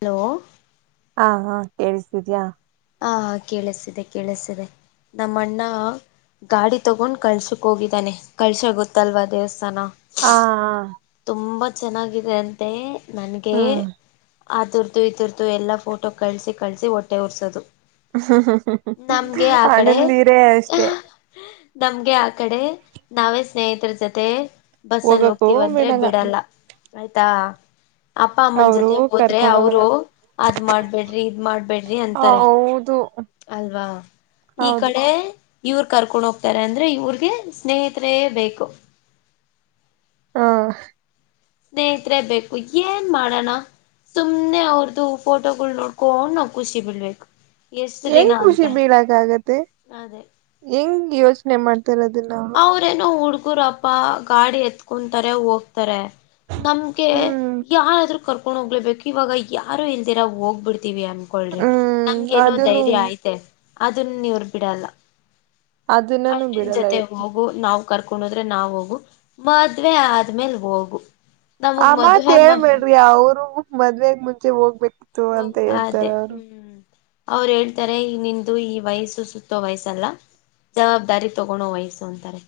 Hello ಹಾ ಹ ಕೇಳುಸ್ಥ ಇದಿಯಾ ಹಾ ಹ ಕೇಳಿಸಿದೆ ಕೇಳಿಸಿದೆ ನಮ್ಮಣ್ಣ ಗಾಡಿ ತಗೊಂಡ್ ಕಳ್ಸಕ್ ಹೋಗಿದ್ದಾನೆ ಕಳ್ಸ ಗೊತ್ತಲ್ವಾ ದೇವಸ್ಥಾನ ಹಾ ಹ ತುಂಬಾ ಚೆನ್ನಾಗಿದೆ ಅಂತೆ ನನಗೆ ಹ್ಮ್ ಆದುರ್ದು ಈ ತರ್ದು ಎಲ್ಲ ಫೋಟೋ ಕಳಿಸಿ ಕಳಿಸಿ ಹೊಟ್ಟೆ ಉರ್ಸೋದು ಹ ನಮ್ಗೆ ಆ ಕಡೆ ಆನಂದ ಹಿರೆೇ ಅಷ್ಟತೆ ನಮ್ಗೆ ಆ ಕಡೆ ನಾವೇ ಸ್ನೇಹಿತರ ಜೊತೆ ಬಸ್ ಅಲಿ ಹೋಗ್ತೀವಂತ ಅಂದ್ರೆ ಬಿಡಲ್ಲ ಆಯ್ತಾ ಅಪ್ಪ ಅಮ್ಮನ ಅವರು ಜೊತೆ ಹೋದ್ರೆ ಕರ್ಕೊಂಡ ಹೋಗಲ್ಲ ಅವರು ಅದ್ ಮಾಡ್ಬೇಡ್ರಿ ಇದ್ ಮಾಡ್ಬೇಡ್ರಿ ಅಂತಾರೆ ಹೌದು ಅಲ್ವಾ ಈ ಹೌದು ಕಡೆ ಇವ್ರು ಕರ್ಕೊಂಡ್ ಹೋಗ್ತಾರೆ ಅಂದ್ರೆ ಇವ್ರಿಗೆ ಸ್ನೇಹಿತರೇ ಬೇಕು ಹಾ ಸ್ನೇಹತ್ರೆ ಬೇಕು ಏನ್ ಮಾಡಣ ಸುನೆ ಅವ್ರ್ದು ಫೋಟೋಗಳು ನೋಡ್ಕೋ ನಾವ್ ಖುಷಿ ಬಿಡ್ಬೇಕ ಹೆಂಗ್ ಖುಷಿ ಬೀಳಕ ಆಗತ್ತೆ ಅದೇ ಹೆಂಗ ಯೋಚನೆ ಮಾಡ್ತ ಅವ್ರೇನೋ ಹುಡ್ಗುರಪ್ಪಾ ಗಾಡಿ ಎತ್ಕೊಂತಾರೆ ಹೋಗ್ತಾರೆ ನಮ್ಗೆ ಹ್ಮ್ ಯಾರಾದ್ರರು ಕರ್ಕೊಂಡ್ ಹೋಗ್ಲೇಬೇಕು ಇವಾಗ ಯಾರು ಇಲ್ದಿರಾ ಹೋಗ್ಬಿಡ್ ಅಂತೀವಿ ಅನ್ಕಳ್ರಿ ಹ್ಮ್ ನಮ್ಗ ಏನೋ ಅದನು ಧೈರ್ಯ ಆಯ್ತೆ ಅದನ್ ನೀವರ್ ಬಿಡಲ್ಲ ಅದನ್ನಾನೂ ಬಿಡಲ್ಲ ಮತ್ತೆ ಹೋಗು ನಾವ್ ಕರ್ಕೊಂಡ ಹೋದ್ರೆ ನಾವ್ ಹೋಗು ಮದ್ವೆ ಆದ್ಮೇಲ್ ಹೋಗು ಆ ನಮಗ್ ಮದುವೆ ಮತ್ೇಳ್ಬೇಡ್ರಿ ಅವರು ಮದ್ಾಗ ಮುಂಚೆ ಹೋಗ್ಬೇಕು ಅಂತ ಹೇಳ್ತಾರ ಅದೇ ಅವರು ಹ್ಮ್ ಅವ್ರು ಹೇಳ್ತಾರೆ ನಿಂದು ಈ ವಯಸ್ಸು ಸುತ್ತೋ ವಯಸ್ಸಲ್ಲ ಜವಾಬ್ದಾರಿ ತಗೊಂಡೋ ವಯಸ್ಸು ಅಂತಾರೆ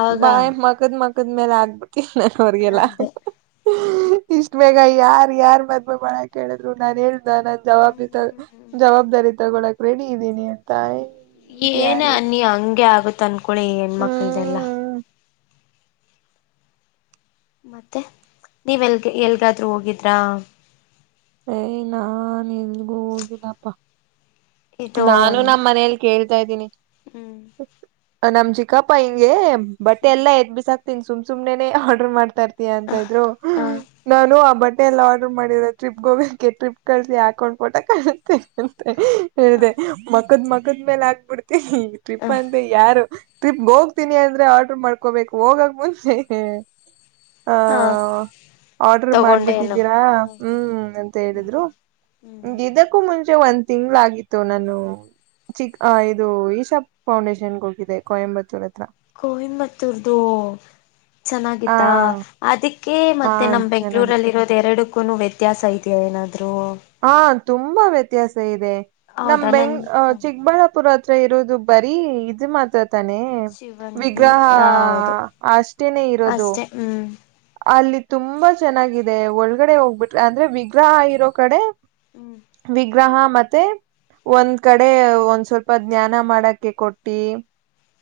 ಅವಾಗ ಬಾಯ್ ಮಕದ್ ಮಕದ್ ಮೇಲೆ ಆಗ್ಬಿಟ್ಟಿಲ್ಲ ನನ್ ಅವ್ರಗೆಲ್ಲ ಅದೇ ಇಷ್ಟ ಮೇಗ ಯಾರ್ ಯಾರ್ ಮದ್ೆ ಮಾಡಳ ಕೇಳಿದ್ರು ನಾನ್ ಹೇಳ ನಾನ್ ಜವಾಬ್ದಿ ತ ಹ್ಮ್ ಜವಾಬ್ದಾರಿ ತಗೊಳಕ್ ರೆಡಿ ಇದ್ದೀನಿ ಅಂತ ಇವ್ರ ಏನ ಯಾರ್ ಇವ್ರು ಅನ್ನಿ ಹಂಗೆ ಆಗತ್ ಅನ್ಕೊಳಿ ಹೆಣ್ಮಕ್ಳದೆಲ್ಲಾ ಹ್ಮ್ ಮತ್ತೆ ನೀವೆಲ್ಗೆ ಎಲ್ಗಾದ್ೂ ಹೋಗಿದ್ರಾ ಏಯ ನಾ ಎಲ್ಗೂ ಹೋಗಿಲ್ಲಪ್ಪಾ ಇದು ನಾನು ನಮ್ಮ ಮನೇೆಯಲ್ಲಿ ಕೇಳ್ತಾ ಇದ್ದೀನಿ ಹ್ಮ್ ನಮ್ ಚಿಕಪ್ಪ ಹಿಂಗೆ ಬಟ್ೆ ಹ್ಮ್ ಎಲ್ಲ ಎದ್ ಬಿಸಾಕ್ತೀನಿ ಸುಮ್ ಸು್ನೆ ಆರ್ಡ್ರರ್ ಮಾಡ್ತಾರ್ ಅಂತ ಇದ್ರು ಹ ಹ ನಾನು ಆ ಬಟ್ಟೆ ಎಲ್ಲ ಆರ್ಡರ್ ಮಾಡಿರ ಟ್ರಿಪ್ಗೆ ಹೋಗ್ೆ ಟ್ರಿಪ್ ಕಳಸ ಹಾಕೊಂಡ್ ಪೋಟ ಕಾಣುತ್ತೇ ಅಂತ ಹೇಳಿದೆ ಮ ಮಕ್ಕದ್ ಮಕದ ಮೇಲೆ ಆಗ್ಬಿಡ್ತಿ ಈಗ ಹ ಟ್ರಿಪ್ ಅಂತ ಯಾರು ಟ್ರಿಪ್ಗೆ ಹೋಗ್ತೀನಿ ಅಂದ್ರೆ ಆರ್ಡ್ರ ಮಾಡ್ಕೋಬೇಕು ಹೋಗಕ್ ಮುಂಚೆ ಹ ಆರ್ಡರ್ ತಗೊಂಡೇನು ಮಾಡ್ಬಿಟ್ಟಿದ್ದೀರಾ ಹ ಹಾ ಹ್ಮ್ ಅಂತ ಹ್ಮ್ ಹೇಳಿದ್ರು ಹ ಹ್ಮ್ ಇದಕ್ಕೂ ಮುಂಚೆ ಒಂದ್ ತಿಂಗ್ಗಳ ಆಗಿತ್ತು ನಾನು ಚಿಕ್ ಆ ಇದು ಈಶಾಬ್ ಫೌಂಡೇಶನ್ಗೆ ಹೋಗಿದೆ ಕೊಯಂಬತ್ತೂರ್ ಹತ್ರ ಕಯಂಬತ್ತೂರ್ದು ಆ ಚೆನ್ನಾಗಿತ್ತಾ ಅದಕ್ಕೆ ಹಾ ಮತ್ತೆ ನಮ ಚೆನ್ನಾಗಿ ಬೆಂಗ್ಳೂರಲ್ಲಿ ಇರೋದು ಎರಡು ವ್ಯತ್ಯಾಸ ಇದೆಯಾ ಏನಾದ್ೂ ಹಾ ತುಂಬಾ ವ್ಯತ್ಯಾಸ ಇದೆ ನಮ ನನ್ ಬೆಂಗ್ ಚಿಕ್ಕಬಳ್ಳಾಪುರ ತ್ರ ಇರೋದು ಬರೀ ಇದು ಮಾತಾ ತಾನೆ ಶಿವನ್ಗಿ ವಿಗ್ರಹ ಹ ಹೌದು ಅಷ್ಟೇನೆ ಇರೋದು ಅಷ್ಟೆ ಹ್ಮ್ ಅಲ್ಲಿ ತುಂಬಾ ಚೆನ್ನಾಗಿದೆ ಒಳಗಡೆ ಹೋಗ್ಬಿಟ್ರ ಅಂದ್ರೆ ವಿಗ್ರಹ ಇರೋ ಕಡೆ ಹ್ಮ್ ಗ್ರಹ ಮತ್ತೆ ಒಂದ್ ಕಡೆ ಒಂದ್ ಸ್ವಲ್ಪ ಜ್ಞಾನ ಮಾಡಕ್ಕೆ ಕೊಟ್ಟಿ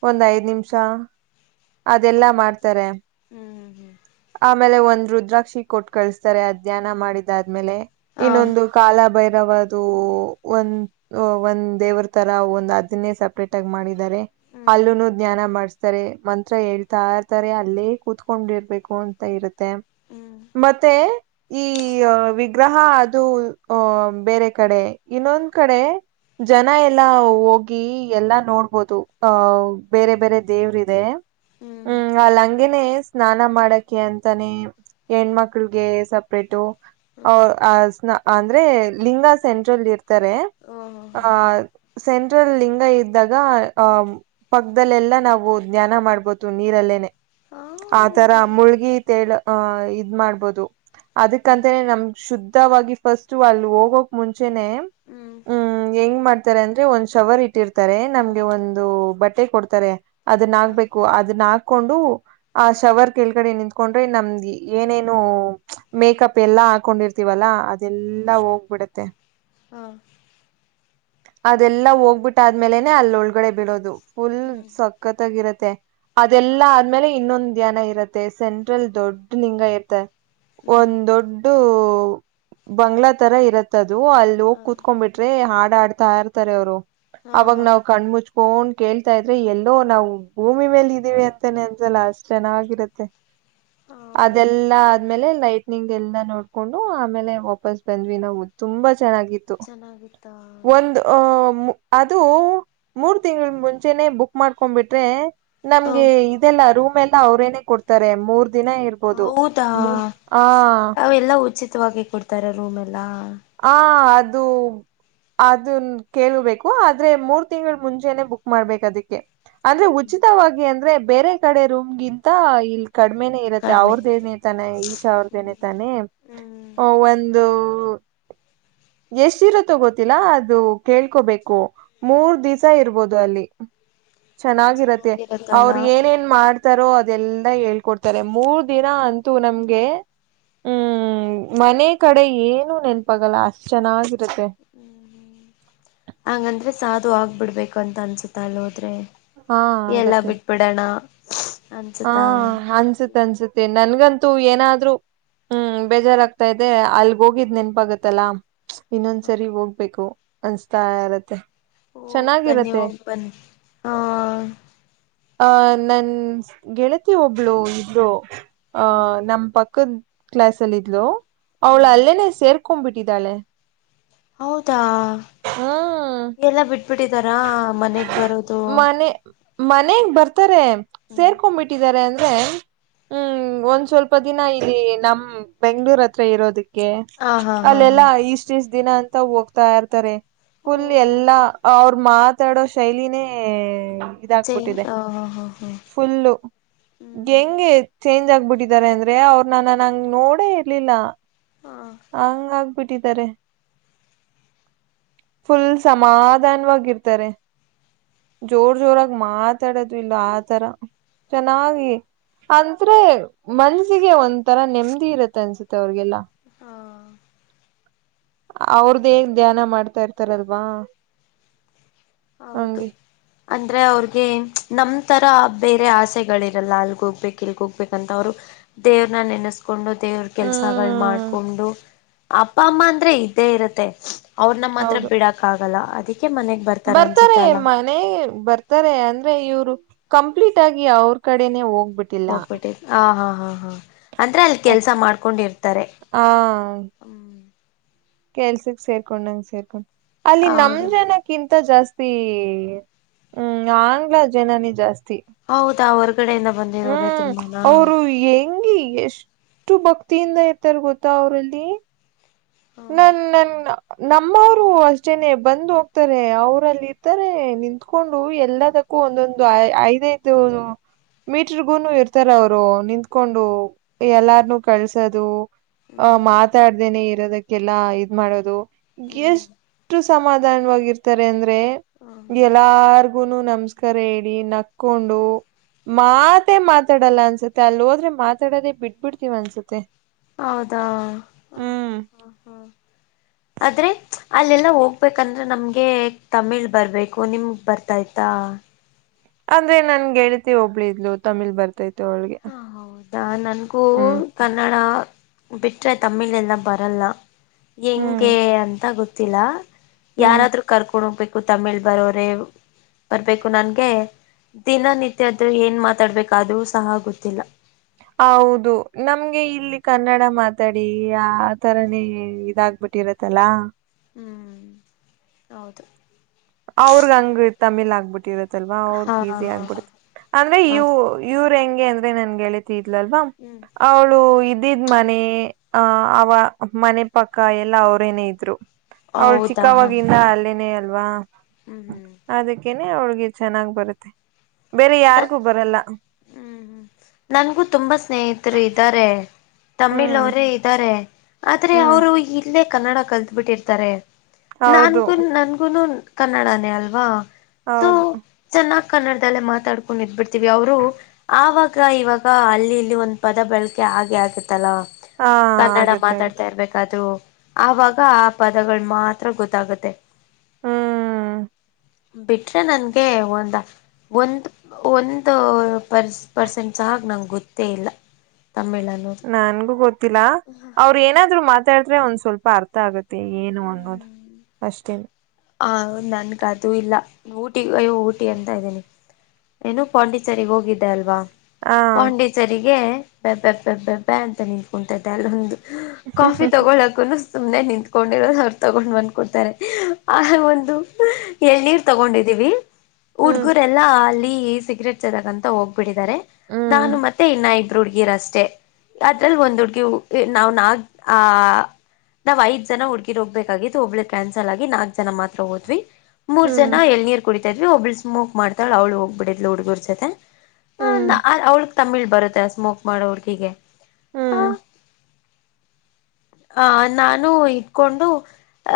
ಒಂದ್ ಐದ್ ನಿಮಿಷ ಅದೆಲ್ಲಾ ಮಾಡ್ತಾರೆ ಹ್ಮ್ ಹ್ಮ್ ಆಮೇಲೆ ಒಂದ್ ರುದ್ರಾಕ್ಷಿ ಕೊಟ್ಟ ಕಳಿಸತಾರೆ ಅಧ್ಯಾನ ಮಾಡಿದಾದ್ಮೇಲೆ ಹಾ ಇನ್ನೊಂದು ಕಾಲ ಬೈ ಒ ಒಂದ್ ದೇವರ ತರ ಒಂದ್ ಅದನ್ನೇ ಸಪ್ರೇಟ್ ಆಗಿ ಮಾಡಿದ ಹ್ಮ್ ಅಲ್ಲುನು ಜ್ಞಾನ ಮಾಡಿಸತಾರೆ ಮ ಹತ್ರ ಹೇಳ್ತಾ ಇರ್ತಾರೆ ಅಲ್ಲೇ ಕೂತ್ಕೊಂಡಿರ್ಬೇಕು ಅಂತ ಇರುತ್ತೆ ಹ್ಮ್ ಮತ್ತೆ ಈ ಗ್ರಹ ಅದು ಅಹ ಬೇರೆ ಕಡೆ ಇನ್ನೊಂದ್ ಕಡೆ ಜನ ಎಲ್ಲಾ ಹೋಗಿ ಎಲ್ಲಾ ನೋಡ್ಬೋದು ಅಹ ಬೇರೆ ಬೇರೆ ದೇವ್ರ ಇದೆ ಹ್ಮ್ ಅಲ್ಲಂ ಹಾಗೇನೆ ಸ್ನಾನ ಮಾಡಕ ಅಂತಾನೆ ಹೆಣ್ಮಕ್ಳಗೆ ಸಪ್ರೇಟು ಅ ಹ್ಮ್ ಅಂದ್ರೆ ಲಿಂಗ ಸೆಂಟ್ರಲ್ ಇರ್ತ ಓ ಹೋ ಆ ಸೆಂಟ್ರಲ್ ಲಿಂಗ ಇದ್ದಾಗ ಪಕ್ಕದಲ್ಲೆಲ್ಲಾ ನಾವು ಜ್ಞಾನ ಮಾಡ್ಬ ನೀರಲ್ಲೇನೆ ಹೋ ಆತರ ಹೋ ಮುಳ್ಗಿ ತೇಳ ಅಹ ಇದ್ ಮಾಡ್ಬೋದು ಅದಕಂತೆ ನಮ್ ಶುದ್ಧವಾಗಿ ಫಸ್ಟ್ು ಅಲ್ಲಿ ಹೋಗೋಕ್ ಮುಂಚ ಮುಂಚೆ ಹ್ಮ್ ಹೆಂಗ್ ಮಾಡ್ತಾರೆ ಅಂದ್ರೆ ಒಂದ್ ಶವರ್ ಇಟ್ಟಿರ್ತಾರೆ ನಮ್ಗೆ ಹ್ಮ್ ಒಂದು ಬಟ್ಟೆ ಕೊಡ್ತಾರೆ ಅದನ್ನ ಹಾ ಆಗ್ಬೇಕ ಹಾಕೊಂಡು ಆ ಶವರ್ ಕೆಳಗಡೆ ನಿಂತ್ಕೊಂಡ್ರೆ ನಮ್ದ ಏನೇನು ಮೇಕಪ್ ಪ್ಪ ಎಲ್ಲಾ ಹಾಕೊಂಡಿರ್ತೀವಲ್ಲಾ ಅದೆಲ್ಲಾ ಹೋಗ್ಬಿಡತ್ತೆ ಹಾ ಹಾ ಅದೆಲ್ಲಾ ಹಾ ಹೋಗ್ಬಿಟ್ಟ ಆದ್ಮೇಲೆನೆ ಅಲ್ಲೊಳ್ಗ ಒಗಡೆ ಬೀಳೋದು ಫುಲ್ ಹ್ಮ್ ಸಕ್ಕತ್ತಾಗಿ ಇರತ್ತೆ ಹಾ ಅದೆಲ್ಲಾ ಆದ್ಮೇಲೆ ಇನ್ನೊಂದು ಮಧ್ಯಾನ ಇರುತ್ತೆ ಸೆಂಟ್ರಲ್ ದೊಡ್ಡ ನಿಂಗ ಇರ್ತ ಹ್ಮ್ ಒಂದ್ ದೊಡ್ಡ ಬಂಗ್ಲಾ ತರ ಇರತ್ತದು ಅಲ್ಲಿ ಹಾ ಹೋಗಿ ಕುೂತ್ಕೊಂಡ್ ಬಿಿಟ್ರೆ ಹಾಡ ಆಡ್ತಾ ಇರ್ತಾರೆ ಅವರು ಹಾ ಅವಾಗ ಹಾ ನಾವ್ ಕಣ ಮುಚ್ಕೊಂಡ್ ಕೇಳ್ತಾ ಇದ್ರೆ ಎಲ್ಲೋ ನಾವು ಭೂಮ ಮ್ಮಿ ಮೇಲೆ ಇದ್ದೀವಿ ಅಂತ ನೆನ್ಸಲ್ಲ ಅಷ್ಟ ಚೆನ್ನಾಗಿರುತ್ತೆ ಹೌದಾ ಅದೆಲ್ಲಾ ಆದ್ಮೇಲೆ ಲೈಟ್ನಿಂಗ್ ಎಲ್ಲ ನೋಡ್ಕೊಂಡು ಆಮೇಲೆ ವಾಪಸ್ ಬಂದ್ವಿ ನಾವು ತುಂಬಾ ಚೆನ್ನಾಗಿ ಚೆನ್ನಾಗಿತ್ತಾ ಒಂದು ಅದು ಮೂರ್ ತಿಂಗಗಳ ಮುಂಚೆನೆ ಬುಕ್ ಮಾಡ್ಕೊ್ಬಿಟ್ರೆ ಹ ನಮ್ಗೆ ಇದೆಲ್ಲಾ ರೂಮ್ ಎಲ್ಲ ಅವ್ರೇನೆೇ ಕೊಡ್ತಾರೆ ಮೂರ್ ದಿನ ಇರ್ಬೋದು ಹೌದಾ ಆ ಅವೆಲ್ಲಾ ಉಚಿತವಾಗಿ ಕೊಡ್ತಾರ ರೂಮ್ ಎಲ್ಲಾ ಹಾ ಅದು ಅದನ್ ಕೇಳ್ಬೇಕು ಆದ್ರೆ ಮೂರ್ ತಿಂಗಳು ಮುಂಚೆನೆ ಬುಕ್ ಮಾಡ್ಬೇಕ ಅದಕ್ಕೆ ಅಂದ್ರೆ ಉಚಿತವಾಗಿ ಅಂದ್ರೆ ಬೇರೆ ಕಡೆ ರೂಮ್ಗಿಂತ ಇಲ್ ಕಡಿಮೆನೇ ಇರುತ್ತೆ ಕಡಿಮೆ ಇರುತ್ತೆ ಅವ್ರದೇನೇ ತಾನೆ ಈಶಾ ಅವ್ರದ ನೇ ತಾನೆ ಹ್ಮ್ ಒಂದು [inaudible] ಎಷ್ಟ ಇರುತ್ತೋ ಗೊತ್ತಿಲ್ಲ ಅದು ಕೇಳ್ಕೋಬೇಕು ಮೂರ್ ದಿವಸ ಇರ್ಬೋದು ಅಲ್ಲಿ ಚೆನ್ನಾಗಿರತ್ತೆ ಚೆನ್ನಾಗಿರತ್ತಲ್ಲ ಅವ್ರ ಏನೇನ್ ಮಾಡ್ತ ತಾರೋ ಅದೆಲ್ಲ ಹೇಳ್ಕೊಡ್ತಾರೆ ಮೂರ್ ದಿನ ಅಂತೂ ನಮ್ಗೆ ಹ್ಮ್ ಮನೆ ಕಡೆ ಏನು ನೆನಪಾಗಲ್ಲ ಅಷ್ಟ್ ಚೆನ್ನಾಗಿ ಹ್ಮ್ ಹಂಗಂದ್ರೆ ಸಾಧು ಆಗ್ಬಿಡ್ಬೇಕುಂತ ಅನ್ಸುತ್ತ ಅಲ್ಲ ಹೋದ್ರೆ ಹಾ ಎಲ್ಲ ಆಗತ್ತೆ ಬಿಟ್ ಬಿಿಡೋಣ ಹಾ ಅನ್ಸತ್ ಅನ್ಸತ್ತ ನನ್ಗಂತ ಏನಾದ್ರು ಹ್ಮ್ ಬೇಜಾರಾಗ್ತಾ ಇದೆ ಅಲ್ ಹೋಗಿದ್ ನೆನ್ಪಾಗತ್ತಲ್ಲಾ ಇನ್ನೊಂದ್ಸರಿ ಹೋಗ್ಬೇಕು ಅನ್ಸ್ತಾ ಇರತ್ತೆ ಹಓ ಬನ್ನಿ ಚೆನ್ನಾಗಿರತ್ತೆ ಹೋಗ್ ಬನ್ನಿ ಹಾ ಅಹ ನನ್ ಗೆಳತಿ ಒಬ್ಳು ಇದರು ಹ್ಮ್ ಅಹ ನಮ ಪಕ್ಕ ಕ್ಲಾಸ್ ಅಲ್ಲ ಇದ್ಲು ಅವಳ ಹ ಅಲ್ಲೇನೆ ಸೇರ್ಕೊಂಡ್ಬಿಟ್ಟಿದ್ದಾಳೆ ಹೌದಾ ಹ್ಮ್ ಎಲ್ಲ ಬಿಟ್ಟು ಬಿಿಟ್ಟಿದಾರಾ ಮನೆಗ್ ಬರೋದು ಮನಗ್ ಬರ್ತಾರೆ ಹ್ಮ್ ಸೇರ್ಕೊಂಡ್ಬಿಟ್ಟಿದಿದ್ದಾರೆ ಅಂದ ಅ್ರೆ ಹ್ಮ್ ಒಂದ್ ಸ್ವಲ್ಪ ದಿನ ಇಲ್ಲಿ ನಮ್ ಬೆಂಗ್ಳೂರ್ ಹತ್ರ ಇರೋದಕ್ಕೆ ಹ ಹಾ ಹಾ ಹಾ ಅಲ್ಲೆಲ್ಲಾ ಇಷ್ಟ ಇಷ್ಟ ದಿನ ಅಂತ ಹೋಗ್ತಾ ಇರ್ತಾರೆ ಓ ಫುಲ್ ಎಲ್ಲಾ ಅವ್ರ ಮಾತಾಡೋ ಶೈಲಿನೇ ಚೈನ್ ಇದಾಕ್ಬಿಟ್ಟಿದೆ ಹ ಹ ಹ ಹ ಫುಲ್ಲು ಹ್ಮ್ ಹೆಂಗೆ ಚೇಂಜ್ ಆಗ್ಬಿಟ್ಟಿದ್ದಾರೆ ಅಂದ್ರೆ ಅವ್ರನ್ನ ನನ್ ಹಂಗ ನೋಡೇ ಇರ್ಲಿಲ್ಲ ಹಾ ಹಂಗ ಬಿಟ್ಟಿದ್ದಾರೆ ಫುಲ್ ಸಮಾಧಾನವಾಗಿ ಹಿರ್ತಾರೆ ಜೋರ್ ಜೋರಾಗಿ ಮಾತಾಡದು್ ಇಲ್ಲ ಆತರ ಚೆನ್ನಾಗಿ ಅಂದ್ರೆ ಮನ್ಸಿಗೆ ಒಂದ ತರ ನೆಮ್ಮದಿ ಇರತ್ತೆ ಅನ್ಸುತ್ತೆ ಅವ್ರಿಗೆಲ್ಲ ಅವ್ರದೇನ್ ಧ್ಯಾನ ಮಾಡ್ತಾ ಇರ್ತಾರಲ್ವಾ ಹೌದು ಹಂಗೆ ಅಂದರೆ ಅವ್ರಿಗೆ ನಮ್ಮ ಥರ ಬೇರೆ ಆಸೆಗಳಿರಲ್ಲ ಅಲ್ಲಿಗೆೋಗ್ಬೇಕು ಇಲ್ಗೋಗ್ಬೇಕಂತ ಅವರು ದೇವ್ರನ್ನ ನೆನೆಸ್ಕೊಂಡು ದೇವ್ರ ಕೆಲ್ಸಾಗ ಹ್ಮ್ ಮಾಡ್ಕೊಂಡು ಅಪ್ಪ ಅಮ್ಮ ಅಂದ್ರೆ ಇದ್ದೇ ಇರುತ್ತೆ ಅವ್ರ ನಮ್ಮ ಮಾತ್ರ ಹೌದು ಬಿಡಕ್ ಆಗಲ್ಲ ಅದಕ್ಕೆ ಮನೆಗ್ ಬರ್ತ ಬರ್ತಾರೆ ಮನೆ ಬರ್ತಾರೆ ಅಂದ್ರೆ ಇವ್ರು ಕಂಪ್ಲೀಟ್ ಆಗಿ ಅವ್ರ ಕಡೆನೆ ಹೋಗ್ ಹೋಗ್ಬಿಟ್ಟೆ ಹ ಹಾ ಹಾ ಹಾ ಅಂದ್ರೆ ಅಲ್ಲಿ ಕೆಲ್ಸ ಮಾಡ್ಕೊಂಡಿರ್ತಾರೆ ಆ ಹ್ಮ್ ಕೆಲ್ಸಕ್ ಸೇರ್ಕೊಂಡ್ ನಂಗ ಸೇರ್ಕೊಂಡ್ ಅಲ್ಲಿ ನಮ್ ಹೌದು ಜನಕ್ಕಿಂತ ಜಾಸ್ತಿ ಹ್ಮ್ ಆಂಗ್ಲ ಜನನೇ ಜಾಸ್ತಿ ಹೌದಾ ಹೊರ್ಗಡೆಯಿಂದ ಬಂದಿರೋರೆ ಹ್ಮ್ ತುಂಬಾನ ಅವರು ಹೆಂಗಿ ಎಷ್ಟು ಭಕ್ತಿಯಿಂದ ಇರ್ತಾರ ಗೊತ್ತಾ ಅವ್ರಲ್ಲಿ ಹ್ಮ ನಮ್ಮವರು ಅಷ್ಟೇನೆ ಬಂದು್ ಹೋಗ್ತಾರೆ ಅವ್ರಲ್ಲಿ ಇರ್ತಾರೆ ನಿತ್ಕೊಂಡು ಎಲ್ಲದಕ್ ಕ್ಕು ಒಂದೊಂದು ಐದ ಐದೋರ್ ಮೀಟರ್ಗೂನು ಇರ್ತಾರ ಅವರು ನಿಂತ್ಕೊಂಡು ಎಲ್ಲಾರ್ನುೂ ಕಳ್ಸೋದು ಹ್ಮ್ ಆಹ ಮಾತಾಡ್ದೇನೆ ಇರೋದಕ್ಕೆಲ್ಲಾ ಇದ್ ಮಾಡೋದು ಹ್ಮ್ ಎಷ್ಟು ಸಮಾಧಾನವಾಗಿರ್ತಾರೆ ಅಂದ್ರೆ ಹ್ಮ ಎಲ್ಲಾರ್ ಗುನು ನಮಸ್ಕಾರ ಹೇಳಿ ನಕ್ಕೊಂಡು ಮಾತೆ ಮಾತಾಡಲ್ಲ ಅನ್ಸತ್ತೆ ಅಲ್ಲಿ ಹೋದ್ ಮೇಲೆ ಮಾತಾಡದೆೇ ಬಿಟ್ ಬಿಡ್ತೀವ ಅನ್ಸತ್ತೆ ಹೌದಾ ಹ ಹ್ಮ್ ಹ ಆದ್ರೆ ಅಲ್ಲೆಲ್ಲಾ ಹೋಗ್ಬೇಕಂದ್ರೆ ನಮ್ಗೆ ತಮಿಳ್ ಬರ್ಬೇಕು ನಿಮಗ್ ಬರ್ತಾ ಇತ್ತಾ ಅಂದ್ರೆ ನನ್ ಗೆಳತಿ ಒಬ್ಳಿದ್ಲು ತಮಿಳ್ ಬರ್ ಹಾ ನನ್ಗೂ ಹ್ಮ್ ಕನ್ನಡ ಬಿಟ್ರೆ ತಮಿಳ್ ಎಲ್ಲ ಬರಲ್ಲ ಹ್ಮ್ ಹೆಂಗೆ ಅಂತ ಗೊತ್ತಿಲ್ಲ ಹ್ಮ್ ಯಾರಾದ್ರೂ ಕರ್ಕೊಂಡ ಹೋಗ್ಬೇಕು ತಮಿಳ್ ಬರೋರೆೇ ಬೇಕು ನನ್ಗೆ ದಿನನಿತ್ಯ ಆದೂ ಏನ್ ಮಾತಾಡ್ಬೇಕ ಅದು ಸಹ ಗೊತ್ತ್ ಇತ್ತಲ್ಲ [inaudible] ಹೌದು ನಮ್ಗೆ ಇಲ್ಲಿ ಕನ್ನಡ ಮಾತಾಡಿ ಆ ತರನೇ ಇದಾಗಬಿಟ್ಟು ಬಿಟ್ಟಿರತ್ತಲ್ಲಾ ಹ್ಞ ಹೌದು ಅವ್ರಗ್ ಹಂಗ ತಮಿಲಳ್ ಆಗ್ಬಿಟ್ಟಿರತ್ತೆ ಲ್ವಾ ಹಾ ಅವ್ರಗ್ ಹಾ ಈಸಿ ಆಗ್ಬಿಡುತ್ತೆ ಅಂದ್ರೆ ಇ ಹೌದು ಇವ್ರ ಹೆಂಗೆ ಅಂದ್ರೆ ನನ್ಗೆ ಹೇಳಿದ್ ಇದಲಲ್ವಾ ಹ್ಮ್ ಅವಳು ಇದ ಇದಿದ್ ಮನೆ ಅಹ ಅವ ಮನೆ ಪಕ್ಕ ಎಲ್ಲಾ ಅವ್ರೇನೇ ಇದ್ರು ಅವ್ಳು ಹೌದಾ ಹಾ ಚಿಕ್ಕವಾಗಿಂದ ಅಲ್ಲೇನೇ ಅಲ್ವಾ ಹ್ಮ್ ಹ್ಮ್ ಅದಕ್ಕೇನ್ ಅವ್ಳಿಗೆ ಚೆನ್ನಾಗ್ ಬರುತ್ತೆ ಬೇರೆ ಯಾರ್ಗೂ ಬರಲ್ಲ ಹ್ಮ್ ಹ್ಮ್ ನನ್ಗೂ ತುಂಬಾ ಸ್ನೇಹಿತರು ಇದ್ದಾರೆ ತಮಿಳ್ ಹ್ಮ್ ಅವರೇ ಇದ್ದಾರೆ ಆದ್ರೆ ಹ್ಮ್ ಅವರು ಇಲ್ಲೇ ಕನ್ನಡ ಕಲ್ತ್ ಬಿಿಟ್ಟಿರ್ತಾರೆ ಹೌದು ನನ್ಗು ನನ್ಗುನು ಕನ್ನಡನೇ ಅಲ್ವಾ ಹಾ ಸೊ ಚೆನ್ನಾಗ್ ಕನ್ನಡದಲ್ಲೇ ಮಾತಾಡ್ಕೊಂಡು ಇದ್ಬಿಡ್ತೀವಿ ಅವರು ಆಾಗ ಅವಾಗ ಇವಾಗ ಅಲ್ಲಿ ಇಲ್ಲಿ ಒಂದ್ ಪದ ಬಳಕೆ ಆಗೆ ಆಗುತ್ತೆ ಲ್ಲ ಹಾ ಕನ್ನಡ ಆಗತ್ತೆ ಆಗತ್ತೆ ಮಾತಾಡ್ತಾ ಇರ್ಬೇಕಾದ್ರೂ ಆವಾಗ ಆ ಪದಗಳು ಮಾತ್ರ ಗೊತ್ತಾಗುತ್ತೆ ಹ್ಮ್ ಬಿಟ್ರೆ ನನ್ಗೆ ಒಂದ ಒಂದು ಒಂದು ಪರ್ಸ್ ಪರ್ಸೆಂಟ್ ಸಹಾಗಿೆ ನಂಗೆ ಗೊತ್ತೇ ಇಲ್ಲ ತಮಿಳ್ ಅನ್ನೋದು ನನ್ಗೂ ಗೊತ್ತಿಲ್ಲ ಅವ್ರ ಏನಾದ್ರು ಮಾತಾಡ್ತ ೆ ಒಂದ್ ಸ್ವಲ್ಪ ಅರ್ಥ ಆಗತ್ತೆ ಏನು ಅನ್ನೋದು ಅಷ್ಟೇ ಹ ನನ್ಗ ಅದು ಇಲ್ಲ ಊಟಿ ಅಯ್ಯೋ ಊಟಿ ಅಂತ ಇದ್ದೀನಿ ಏನೋ ಪಾಂಡಿಚರಿಗೆ ಹೋಗಿದ್ದೆ ಅಲ್ವಾ ಹಾ ಪಂಡಿತರಿಗೆ ಬೆ ಬೆ ಬೆ ಬೆಬ ಅಂತ ನಿಂತ್ಕೊತ್ದ ಅಲ್ಲೊಂದು ಕಾಫಿ ತಗೊಳಕು ಸುಮ್ಮನೆ ನಿಂತ್ಕೊಂಡಿರದು ಅವ್ರರು ತಗೊಂಡ್ ಬಂದಕೊಡ್ತಾರೆ ಆ ಒಂದು ಎಳ್ನೀರ್ ತಗೊಂಡಿದ್ದೀವಿ ಹ್ಮ್ ಹುಡ್ಗುರೆಲ್ಲಾ ಅಲ್ಲಿ ಸಿಗರೆೇಟ್ ಸೇದಕಂತ ಹೋಗ್ಬಿಟ್ಟಿದ್ದಾರೆ ಹ್ಮ್ ನಾನು ಮತ್ತೆ ಇನ್ನ ಹುಡ್ಗಿರಷ್ಟೆ ಅದ್ರಲ್ಲಿ ಒಂದ್ ಹುಡ್ಗಿ ನಾವ್ ನಾಗ ಆ ನಾವ್ ಐದ ಜನ ಹುಡ್ಗೀರ್ ಹೋಗ್ಬೇಕಾಗಿತ್ತು ಒಬ್ಬಳು ಕ್ಯಾನ್ಸಲ್ ಆಗಿ ನಾ ನಾಲ್ಕ್ ಜನ ಮಾತ್ರ ಹೋದ್ವಿ ಮೂರ್ ಹ್ಮ್ ಜನ ಎಳನೀರ್ ಕುಡಿ ಏನು ಒಬ್ಬಳು ಸ್ಮೋಕ್ ಮಾಡತಾಳ ಅವ್ಳು ಹೋಗ್ಬಿಡಿದ್ಲು ಹುಡುಗುರ್ ಜತೆ ಹ್ಮ್ ಅವ್ಳ ತಮಿಳ್ ಬರುತ್ತೆ ಸ್ಮೋಕ್ ಮಾಡೋ ಹುಡ್ಗಿಗೆ ಆ ಹ್ಮ್ ಆ ನಾನು ಇಟ್ಕೊಂಡು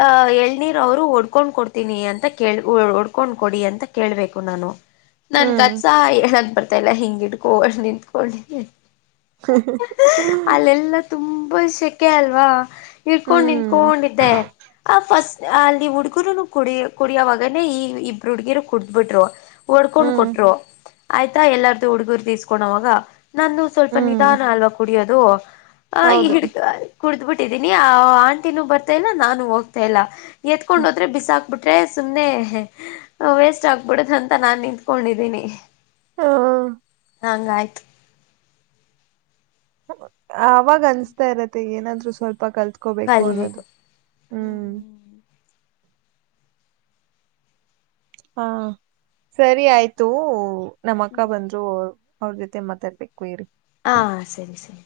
ಅಹ ಎಳ್ನೀರ್ ಅವ್ರು ಒಡ್ಕೊಂಡ್ ಕೊಡ್ತೀನಿ ಅಂತ ಕ ಒಡ್ಕೊಂಡ್ ಕೊಡಿ ಅಂತ ಕೇಳ್ಬೇಕು ನಾನು ಹ್ಮ್ ನನ್ಗಸಾ ಏನಂತ್ ಬರ್ತಲ್ಲಾ ಹಿಂಗಿಟ್ಕರ್ ನಿತ್ಕೊಂಡಿದ್ದಿ ಹ್ಮ ತುಂಬಾ ಸೆಕೆ ಅಲ್ವಾ ಇಡ್ಕೊಂಡು ಹ್ಮ್ ನಿಂಕೊಂಡಿದ್ದೆ ಆ ಫಸ್ಟ್ ಅಲ್ಲಿ ಹುಡು ಹುಡುಗುರುನು ಕುಡಿಯ ಕುಡಿಯವಾಗನೇ ಈ ಇಬ್ರು ಹುಡ್ಗಿರು ಕುಡ್ದ್ ಬಿಿಟ್ರು ಒಓಡ್ಕೊಂಡ್ ಹ್ಮ್ ಕೊಟ್ರು ಆಯ್ತಾ ಎಲ್ಲಾರ್ದು ಹುಡ್ಗುರ್ದ ಇಸ್ಕೊಂಡ ಅವಾಗ ನಂದುು ಸ್ವಲ್ಪ ಹ್ಮ್ ನಿಧಾನ ಅಲ್ವ ಕುಡಿಯೋದು ಹ ಹೌದು ಹಿಡ್ ಕುಡ್ದ್ಬಿಟ್ಟಿದೀನಿ ಆಂಟಿನೂ ಬರ್ತಾ ಇಲ್ಲ ನಾನು ಹೋಗ್ತಾ ಇಲ್ಲ ಎತ್ಕೊಂಡ್ ಹ್ಮ್. ಹೋದ್ರೆ ಬಿಸಾಕ್ಬಿಟ್ರೆ ಸು್ನೆ ವೇಸ್ಟ್ ಆಗ್ಬಿಡದ ಅಂತ ನಾನು ನಿಂತ್ಕೊಂಡಿದ್ದೀನಿ ಹಂಗ ಆಯ್ತು ಅವಾಗ ಅನ್ಿಸತಾ ಇರತ್ತೆ ಏನಾದ್ರು ಸ್ವಲ್ಪ ಪಪ ಕಲ್ತ್ಕೋಬೇಕು ಅನ್ನೋದು ಕಲಿಬೇಕು ಹ್ಮ್ ಹಾ ಸರಿ ಆಯ್ತು ನಮ್ಮ ಅಕ್ಕ ಬಂದ್ರು ಅವ್ರ ಜೊತೆ ಮಾತಾಡ್ಬೇಕು ಇ್ರ ಹಾ ಸರಿ ಸರಿ